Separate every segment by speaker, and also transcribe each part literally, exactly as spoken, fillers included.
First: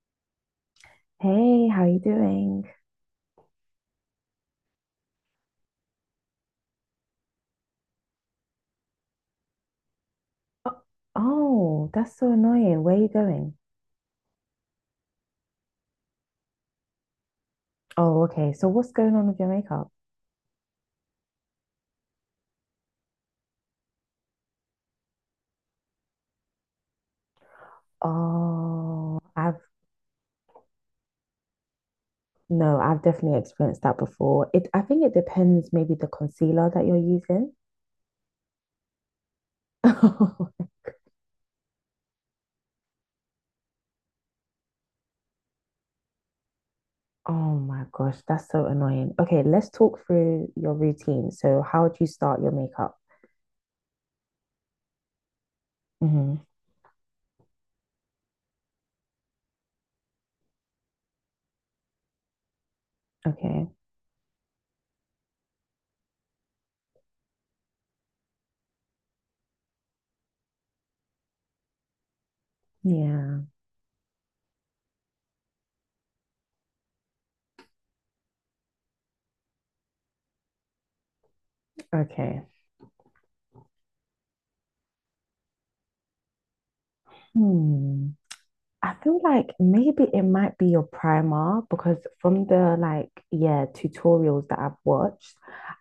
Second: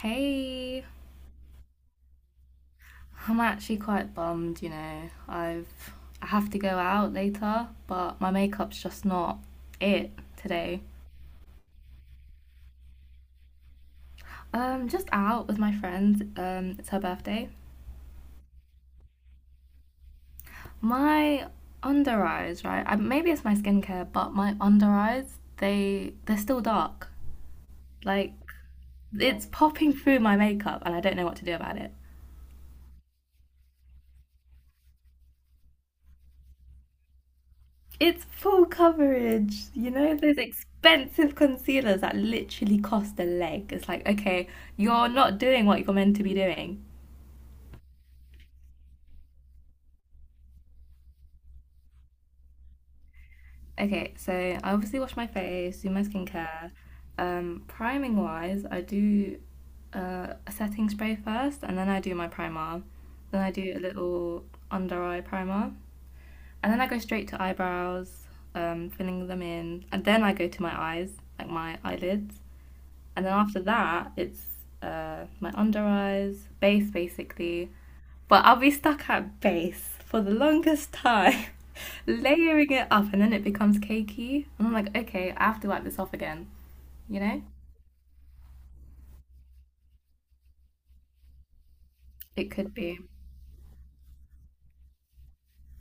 Speaker 1: Hey,
Speaker 2: Hey, how you doing?
Speaker 1: I'm actually quite bummed, you know. I've I have to go out later, but my makeup's just not it
Speaker 2: Oh,
Speaker 1: today.
Speaker 2: oh, that's so annoying. Where are you going?
Speaker 1: Um, just out with my friend. Um, it's her birthday.
Speaker 2: Oh, okay. So what's going on with your makeup?
Speaker 1: My under eyes, right? I, maybe it's my skincare, but my under eyes, they they're still dark. Like
Speaker 2: Oh,
Speaker 1: it's
Speaker 2: I've
Speaker 1: popping through my makeup, and I don't know what to do about it.
Speaker 2: no, I've definitely experienced that before. It, I think it depends maybe the concealer that you're using.
Speaker 1: It's full coverage. You know, those expensive concealers that literally cost a leg. It's like, okay, you're not doing what you're meant to be doing.
Speaker 2: Oh my gosh, that's so annoying. Okay, let's talk through your routine. So how do you start your makeup?
Speaker 1: Okay, so I obviously wash my face, do my
Speaker 2: Hmm.
Speaker 1: skincare. Um, priming wise, I do uh, a setting spray first, and then I do my primer. Then I
Speaker 2: Okay.
Speaker 1: do a little under eye primer. And then I go straight to eyebrows, um, filling them in. And then I go to my eyes, like my eyelids. And then
Speaker 2: Yeah.
Speaker 1: after that, it's uh, my under eyes, base basically. But I'll be stuck at base for the longest time,
Speaker 2: Okay.
Speaker 1: layering it up, and then it becomes cakey. And I'm like, okay, I have to wipe this off again, you know?
Speaker 2: Hmm. I feel like maybe it might be your primer because from
Speaker 1: It could
Speaker 2: the,
Speaker 1: be.
Speaker 2: like, yeah, tutorials that I've watched,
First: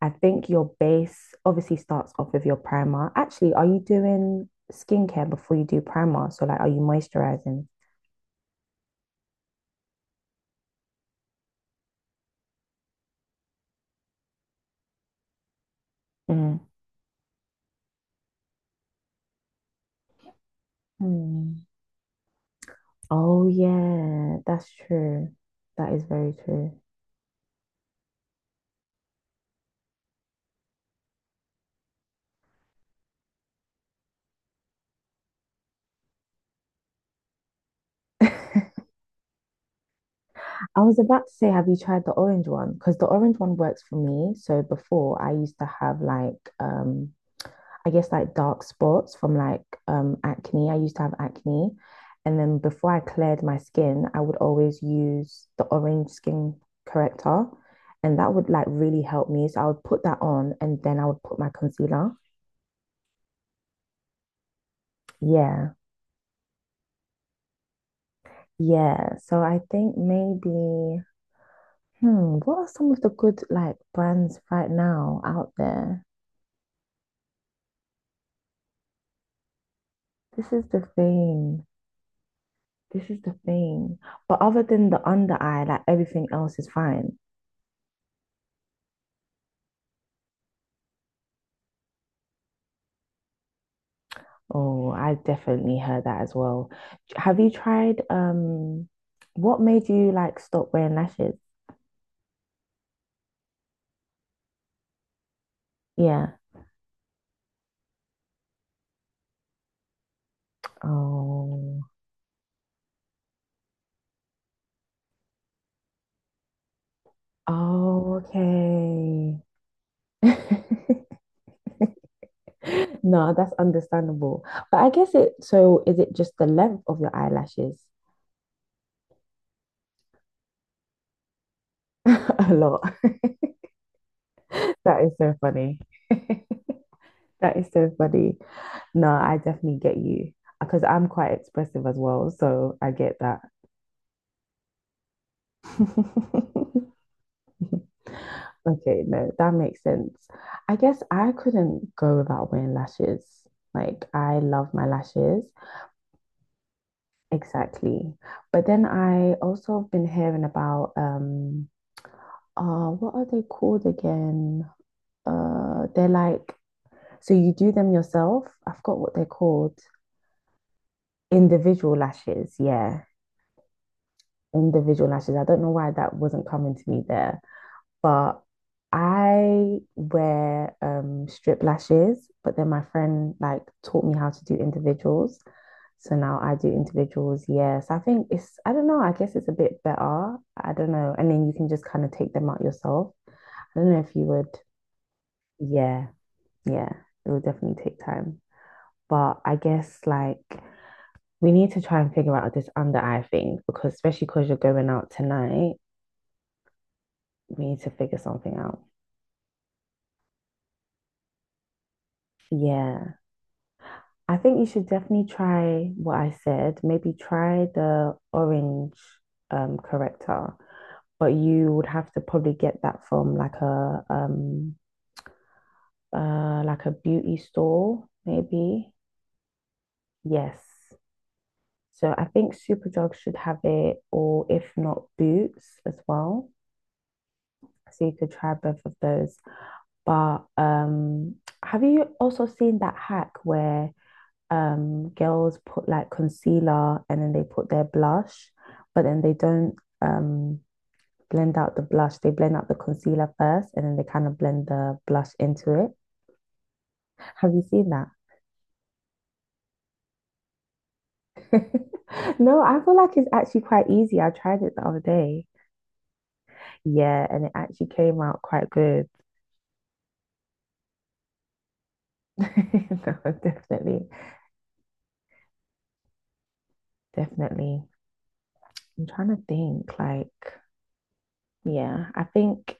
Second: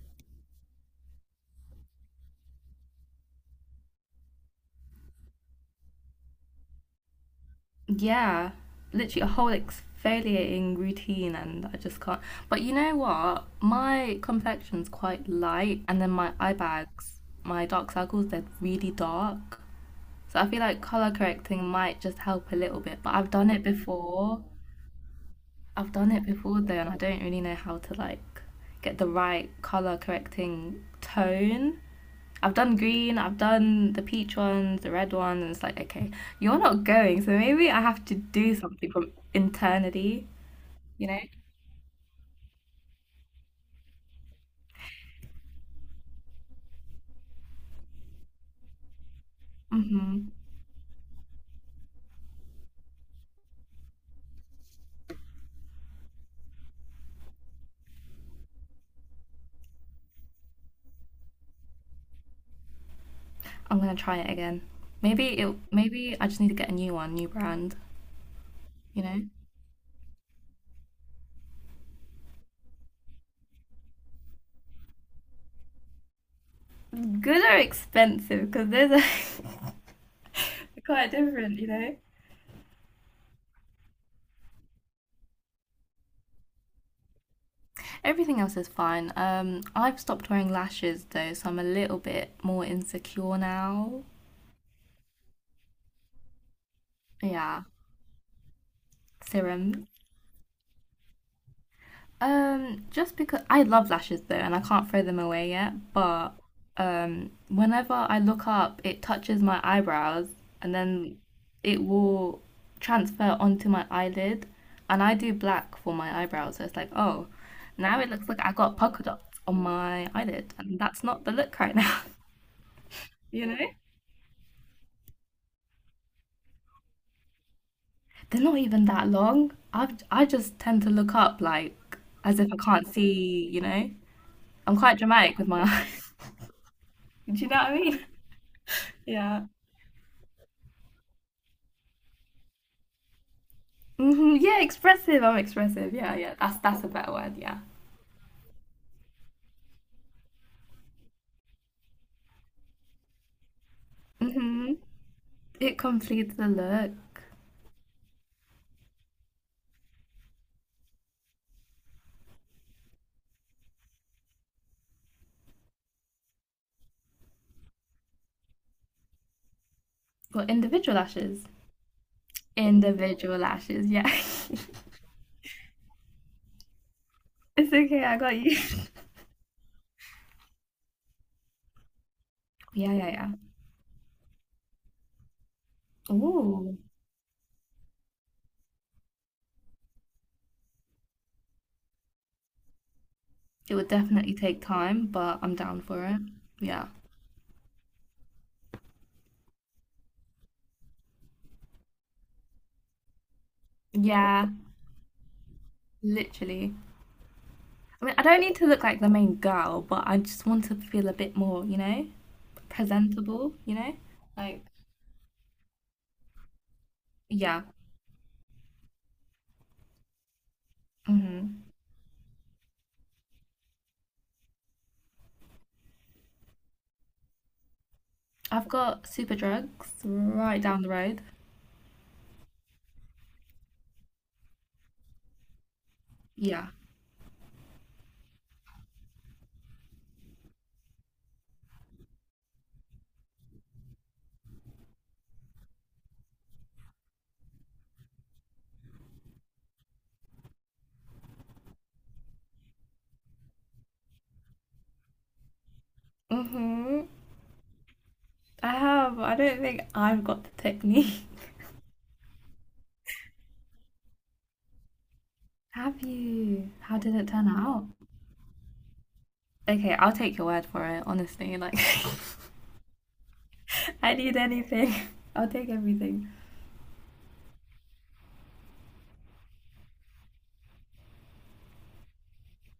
Speaker 2: I think your base obviously starts off with your primer. Actually, are you doing skincare before you do primer? So like, are you moisturizing?
Speaker 1: Yeah, literally a whole exfoliating routine, and I just can't. But you know what? My complexion's quite light, and then my eye
Speaker 2: Mm.
Speaker 1: bags, my dark circles, they're really dark. So I feel like color
Speaker 2: Hmm.
Speaker 1: correcting might just help a little bit. But I've
Speaker 2: Oh
Speaker 1: done it
Speaker 2: yeah,
Speaker 1: before.
Speaker 2: that's true. That
Speaker 1: I've
Speaker 2: is
Speaker 1: done it
Speaker 2: very
Speaker 1: before though,
Speaker 2: true.
Speaker 1: and I don't really know how to like get the right color correcting tone. I've done green, I've done the peach ones, the red ones, and it's like, okay, you're not going, so maybe I have to do
Speaker 2: I
Speaker 1: something from internally,
Speaker 2: was
Speaker 1: you know?
Speaker 2: about to say, have you tried the orange one? Because the orange one works for me. So before I used to have like um I guess like dark spots from like um
Speaker 1: hmm
Speaker 2: acne. I used to have acne. And then before I cleared my skin, I would always use the orange skin corrector. And that would like really help me. So I would put that on and then I would put my concealer.
Speaker 1: I'm gonna try it again. Maybe it,
Speaker 2: Yeah.
Speaker 1: maybe I just need to get a new one, new brand, you
Speaker 2: Yeah.
Speaker 1: know?
Speaker 2: So I think maybe, hmm, what are some of the good like brands right now out there?
Speaker 1: Good or expensive, because there's are
Speaker 2: This is the
Speaker 1: quite different,
Speaker 2: thing.
Speaker 1: you know?
Speaker 2: This is the thing. But other than the under eye, like everything else is fine.
Speaker 1: Everything else is fine. Um, I've stopped wearing lashes though, so I'm a little bit more insecure now.
Speaker 2: Oh, I definitely heard that as well. Have you
Speaker 1: Yeah,
Speaker 2: tried um what
Speaker 1: serum.
Speaker 2: made you like stop wearing lashes?
Speaker 1: Um, just because I love lashes though, and I can't throw them away yet, but
Speaker 2: Yeah.
Speaker 1: um, whenever I look up, it touches my eyebrows and then it
Speaker 2: Oh.
Speaker 1: will transfer onto my eyelid. And I do black for my eyebrows, so it's like, oh, now it
Speaker 2: Oh,
Speaker 1: looks like I got polka dots
Speaker 2: okay.
Speaker 1: on my eyelid, and that's not the look right now,
Speaker 2: No,
Speaker 1: you
Speaker 2: that's
Speaker 1: know?
Speaker 2: understandable. But I guess it so is it just the length of your eyelashes?
Speaker 1: They're not even that long. I've, I just tend to look up like as if
Speaker 2: A
Speaker 1: I can't
Speaker 2: lot.
Speaker 1: see, you know? I'm quite
Speaker 2: That is so
Speaker 1: dramatic with my
Speaker 2: funny.
Speaker 1: eyes. Do you
Speaker 2: That
Speaker 1: know what
Speaker 2: is
Speaker 1: I
Speaker 2: so
Speaker 1: mean?
Speaker 2: funny. No, I
Speaker 1: Yeah.
Speaker 2: definitely get you because I'm quite expressive as well, so I get that.
Speaker 1: Hmm. Yeah, expressive. I'm expressive. Yeah, yeah. That's that's a better word. Yeah.
Speaker 2: Okay, no, that makes sense. I guess I couldn't go without wearing lashes. Like, I
Speaker 1: Hmm.
Speaker 2: love my lashes.
Speaker 1: It completes the look.
Speaker 2: Exactly. But then I also have been hearing about um uh what are they called again? Uh they're like, so you do them yourself. I forgot what they're called.
Speaker 1: Well, individual lashes.
Speaker 2: Individual lashes, yeah.
Speaker 1: Individual lashes. Yeah.
Speaker 2: Individual lashes. I don't know why that wasn't coming to me there.
Speaker 1: It's okay. I got
Speaker 2: But
Speaker 1: you.
Speaker 2: I wear um strip lashes, but then my
Speaker 1: Yeah, yeah, yeah.
Speaker 2: friend like taught me how to do individuals. So now I do
Speaker 1: Oh,
Speaker 2: individuals, yeah. So I think it's, I don't know, I guess it's a bit better. I don't know. And then you can just kind of take them out yourself. I
Speaker 1: it would
Speaker 2: don't know if you
Speaker 1: definitely
Speaker 2: would,
Speaker 1: take time, but I'm down for
Speaker 2: yeah,
Speaker 1: it. Yeah.
Speaker 2: yeah, it would definitely take time. But I guess like we need to try and figure out this under eye thing because especially because
Speaker 1: Yeah,
Speaker 2: you're going out tonight,
Speaker 1: literally.
Speaker 2: we need to
Speaker 1: I mean,
Speaker 2: figure
Speaker 1: I don't need
Speaker 2: something
Speaker 1: to
Speaker 2: out.
Speaker 1: look like the main girl, but I just want to feel a bit more, you know,
Speaker 2: Yeah.
Speaker 1: presentable, you know?
Speaker 2: I think
Speaker 1: Like,
Speaker 2: you should definitely try what I said. Maybe
Speaker 1: yeah.
Speaker 2: try the orange um, corrector, but
Speaker 1: hmm
Speaker 2: you would have to probably get that from like a um uh like a beauty store,
Speaker 1: I've
Speaker 2: maybe.
Speaker 1: got super drugs right down the
Speaker 2: Yes.
Speaker 1: road.
Speaker 2: So I think Superdrug should have it, or if not, Boots as well.
Speaker 1: Yeah.
Speaker 2: So you could try both of those. But um, have you also seen that hack where um girls put like concealer and then they put their blush, but then they don't um blend out the blush. They blend out the concealer first and then they kind of blend the blush into it.
Speaker 1: Mm-hmm.
Speaker 2: Have you seen that?
Speaker 1: I have. I don't think I've got the technique.
Speaker 2: No, I feel like it's actually quite easy. I tried it the other day.
Speaker 1: Have you? How did
Speaker 2: Yeah,
Speaker 1: it
Speaker 2: and
Speaker 1: turn
Speaker 2: it actually
Speaker 1: out?
Speaker 2: came out quite good.
Speaker 1: Okay, I'll take your word for it, honestly. Like,
Speaker 2: No, definitely,
Speaker 1: I need anything. I'll take everything.
Speaker 2: definitely. I'm trying to think, like, yeah, I think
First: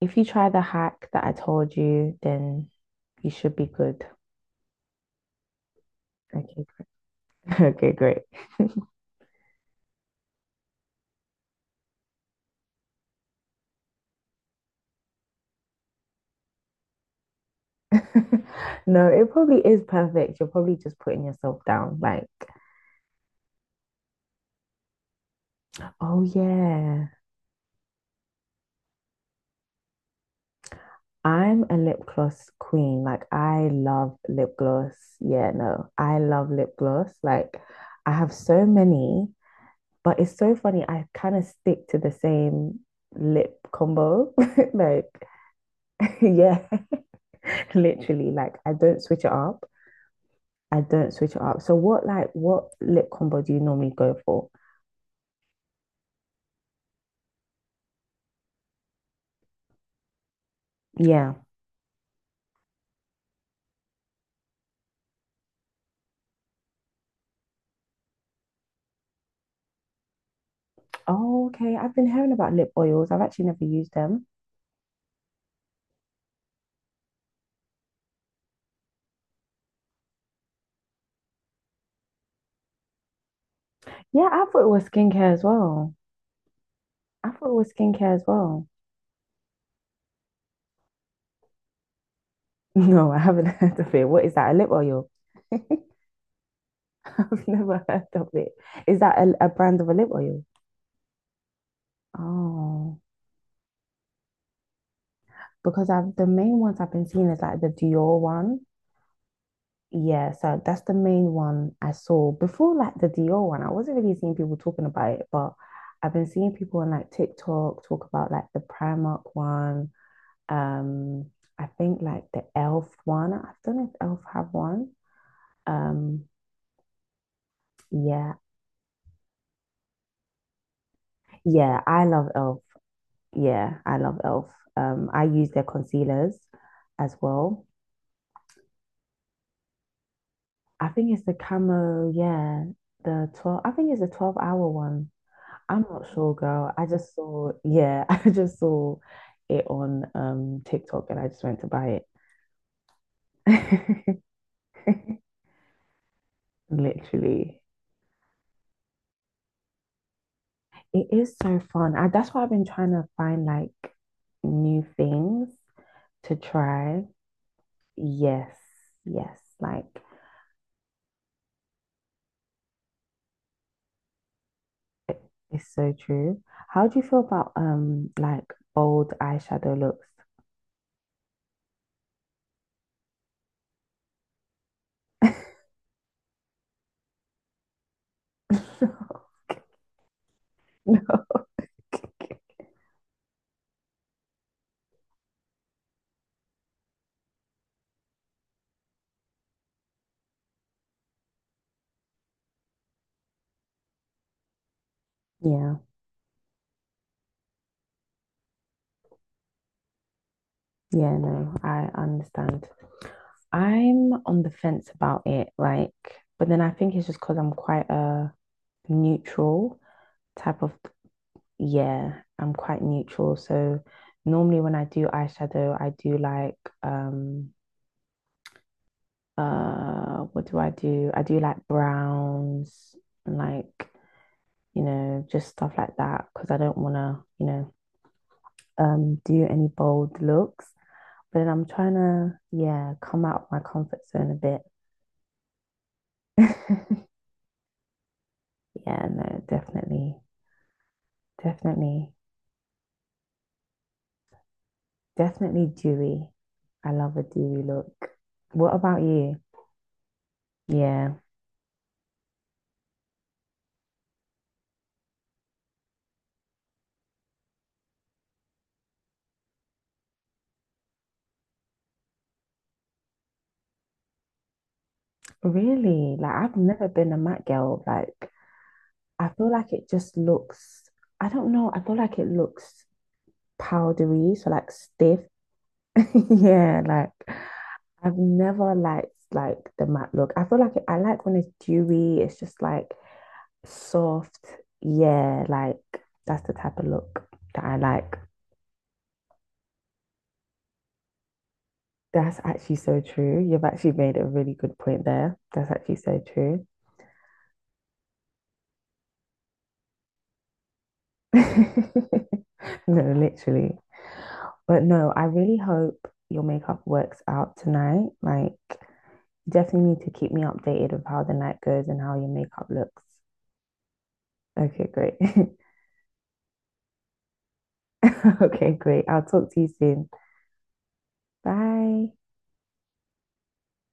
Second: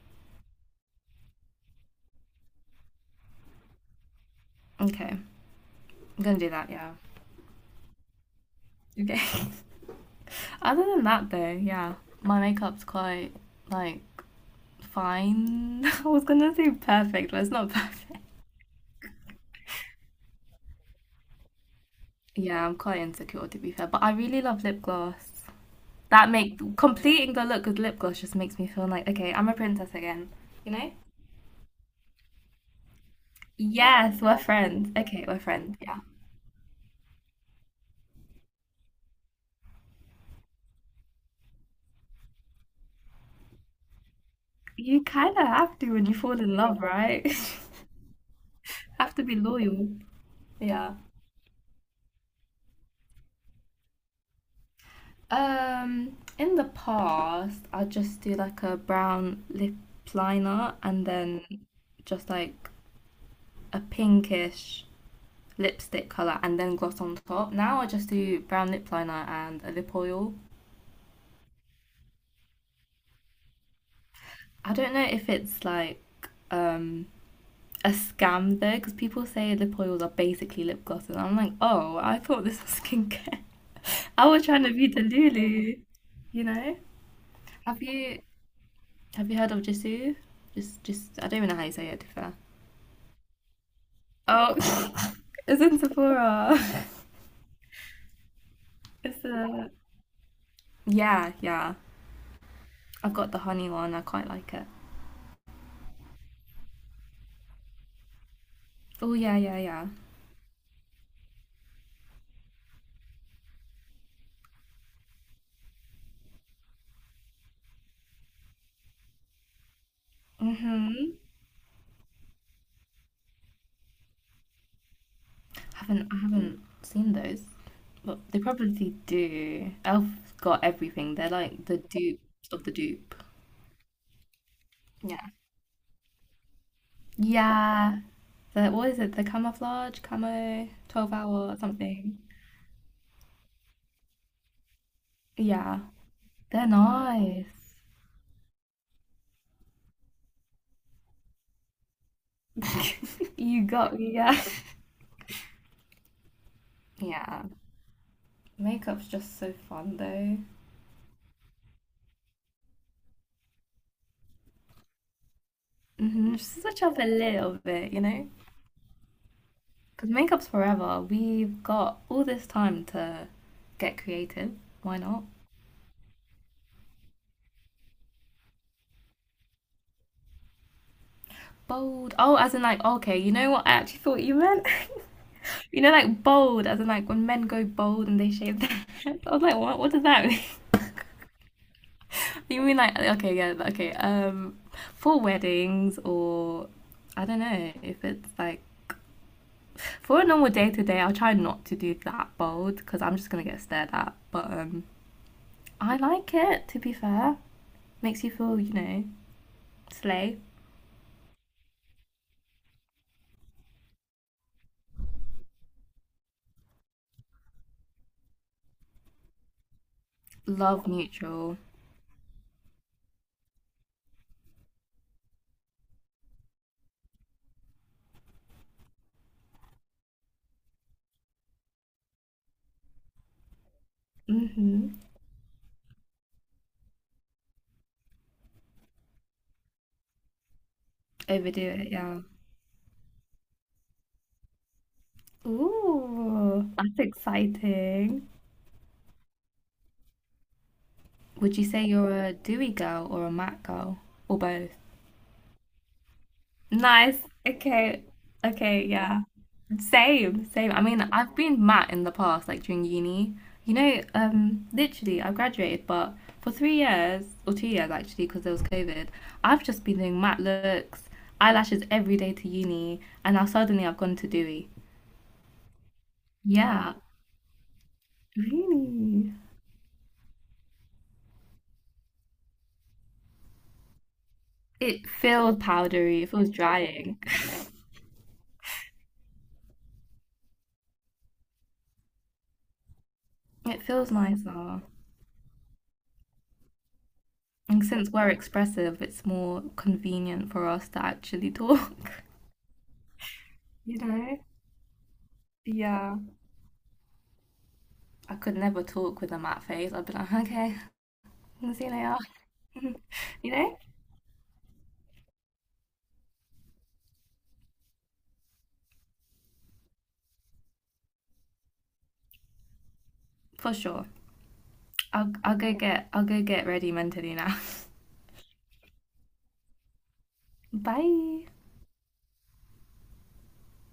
Speaker 2: if you try the hack that I told you, then you should be good.
Speaker 1: Okay, I'm gonna do
Speaker 2: Okay,
Speaker 1: that,
Speaker 2: great.
Speaker 1: yeah.
Speaker 2: Okay, great.
Speaker 1: Okay. Other than that, though, yeah, my makeup's quite, like, fine. I was gonna say perfect, but it's not perfect.
Speaker 2: No, it probably is perfect. You're probably just putting yourself down, like.
Speaker 1: Yeah, I'm quite insecure, to be fair, but I really love lip gloss.
Speaker 2: Oh
Speaker 1: That make
Speaker 2: yeah,
Speaker 1: completing the look with lip gloss just makes me feel like, okay, I'm a princess again. You know?
Speaker 2: I'm a lip gloss queen. Like I love
Speaker 1: Yes, we're
Speaker 2: lip
Speaker 1: friends.
Speaker 2: gloss.
Speaker 1: Okay, we're
Speaker 2: Yeah,
Speaker 1: friends.
Speaker 2: no,
Speaker 1: Yeah.
Speaker 2: I love lip gloss. Like I have so many, but it's so funny. I kind of stick to the same lip combo.
Speaker 1: You
Speaker 2: Like,
Speaker 1: kind of have to when you fall in
Speaker 2: yeah,
Speaker 1: love, right?
Speaker 2: literally. Like I don't
Speaker 1: Have to
Speaker 2: switch it
Speaker 1: be
Speaker 2: up.
Speaker 1: loyal.
Speaker 2: I
Speaker 1: Yeah.
Speaker 2: don't switch it up. So what like what lip combo do you normally go for?
Speaker 1: Um, in the past, I just do like a brown lip liner and
Speaker 2: Yeah.
Speaker 1: then just like a pinkish lipstick color and then gloss on top. Now I just do brown lip liner and a lip oil.
Speaker 2: Oh, okay. I've been hearing about lip oils. I've actually never used them.
Speaker 1: I don't know if it's like um a scam though because people say lip oils are basically lip glosses. I'm like, oh, I thought this was skincare. I
Speaker 2: Yeah, I
Speaker 1: was
Speaker 2: thought
Speaker 1: trying
Speaker 2: it
Speaker 1: to be
Speaker 2: was
Speaker 1: the
Speaker 2: skincare as
Speaker 1: Lulu,
Speaker 2: well.
Speaker 1: you know.
Speaker 2: I thought it was
Speaker 1: Have
Speaker 2: skincare
Speaker 1: you
Speaker 2: as well.
Speaker 1: have you heard of Jisoo? Just just I don't even know how you say it. To be fair.
Speaker 2: No, I haven't heard of it. What is that? A lip oil?
Speaker 1: Oh,
Speaker 2: I've
Speaker 1: it's in Sephora.
Speaker 2: never heard of it. Is that
Speaker 1: It's
Speaker 2: a, a
Speaker 1: a
Speaker 2: brand of a lip oil?
Speaker 1: yeah yeah.
Speaker 2: Oh,
Speaker 1: I've got the honey one. I quite like it.
Speaker 2: because I've the main ones I've been seeing is like the Dior one.
Speaker 1: Oh, yeah yeah yeah.
Speaker 2: Yeah, so that's the main one I saw before, like the Dior one. I wasn't really seeing people talking about it, but I've been seeing people on like TikTok talk about like the Primark one.
Speaker 1: Mhm.
Speaker 2: Um, I think like the Elf one. I don't know if Elf have one.
Speaker 1: Haven't I
Speaker 2: Um,
Speaker 1: haven't seen those, but
Speaker 2: yeah,
Speaker 1: they probably do. Elf's got everything. They're like the
Speaker 2: yeah, I love
Speaker 1: dupes
Speaker 2: Elf.
Speaker 1: of the dupe.
Speaker 2: Yeah, I love Elf. Um, I
Speaker 1: Yeah.
Speaker 2: use their concealers as well.
Speaker 1: Yeah. The what is it? The camouflage, camo,
Speaker 2: I
Speaker 1: twelve
Speaker 2: think it's the
Speaker 1: hour or
Speaker 2: camo.
Speaker 1: something.
Speaker 2: Yeah, the twelve. I think it's the twelve hour one.
Speaker 1: Yeah.
Speaker 2: I'm not sure,
Speaker 1: They're
Speaker 2: girl. I just saw,
Speaker 1: nice.
Speaker 2: yeah, I just saw it on um TikTok and I just went to buy
Speaker 1: You got me,
Speaker 2: it.
Speaker 1: yeah. Yeah.
Speaker 2: Literally.
Speaker 1: Makeup's just so fun though.
Speaker 2: It is so fun. I, that's why I've been trying to find like new things
Speaker 1: hmm
Speaker 2: to
Speaker 1: Just switch up
Speaker 2: try.
Speaker 1: a little bit, you know?
Speaker 2: Yes, yes, like
Speaker 1: Because makeup's forever. We've got all this time to get creative. Why not?
Speaker 2: it's so true. How do you feel about um like bold eyeshadow looks?
Speaker 1: Bold. Oh, as in like, okay, you know what? I actually thought you meant, you know, like bold, as in like when men go bold and they shave their heads. I was like, what? What does that
Speaker 2: No.
Speaker 1: You mean like okay, yeah, okay. Um, for weddings or I don't know if it's like for a normal day to day, I'll try not to do that bold because I'm just gonna get stared at. But um,
Speaker 2: Yeah,
Speaker 1: I like it to be fair. Makes you feel, you know, slay.
Speaker 2: yeah, no, I understand. I'm on the fence about it, like, but then I think it's just because I'm quite a neutral type of,
Speaker 1: Love neutral.
Speaker 2: yeah, I'm quite neutral. So normally when I do eyeshadow, I do like um uh what do I do? I do like browns and like, you
Speaker 1: Mm-hmm.
Speaker 2: know, just stuff like that because I don't want to, you know, um do any bold looks. But then
Speaker 1: Overdo
Speaker 2: I'm
Speaker 1: it,
Speaker 2: trying
Speaker 1: yeah.
Speaker 2: to, yeah, come out of my comfort zone a bit.
Speaker 1: Ooh, that's exciting.
Speaker 2: Yeah, no, definitely.
Speaker 1: Would you say you're
Speaker 2: Definitely.
Speaker 1: a dewy girl or a matte girl or both?
Speaker 2: Definitely dewy. I love
Speaker 1: Nice.
Speaker 2: a dewy
Speaker 1: Okay.
Speaker 2: look. What
Speaker 1: Okay,
Speaker 2: about
Speaker 1: yeah.
Speaker 2: you?
Speaker 1: Same, same. I mean,
Speaker 2: Yeah.
Speaker 1: I've been mat in the past, like during uni. You know, um, literally, I graduated, but for three years or two years actually, because there was COVID, I've just been doing matte looks, eyelashes every day to uni, and now suddenly I've gone to dewy.
Speaker 2: Really, like I've never
Speaker 1: Yeah,
Speaker 2: been a matte girl. Like I
Speaker 1: really.
Speaker 2: feel like it just looks, I don't know, I feel like it looks powdery, so like
Speaker 1: It
Speaker 2: stiff.
Speaker 1: feels powdery. It feels
Speaker 2: Yeah, like
Speaker 1: drying.
Speaker 2: I've never liked like the matte look. I feel like it, I like when it's dewy, it's just like
Speaker 1: It feels
Speaker 2: soft.
Speaker 1: nicer.
Speaker 2: Yeah, like that's the type of look that I
Speaker 1: And since
Speaker 2: like.
Speaker 1: we're expressive, it's more convenient for us to actually talk,
Speaker 2: That's actually so true. You've actually
Speaker 1: you
Speaker 2: made a
Speaker 1: know?
Speaker 2: really good point there. That's actually
Speaker 1: Yeah,
Speaker 2: so true.
Speaker 1: I could never talk with a matte face. I'd be like, okay, see you later.
Speaker 2: No,
Speaker 1: You
Speaker 2: literally.
Speaker 1: know,
Speaker 2: But no, I really hope your makeup works out tonight. Like, definitely need to keep me updated of how the night goes and how your makeup looks.
Speaker 1: for sure.
Speaker 2: Okay, great.
Speaker 1: I'll I'll go get I'll go get ready mentally now.
Speaker 2: Okay, great. I'll talk to you soon.
Speaker 1: Bye.
Speaker 2: Bye.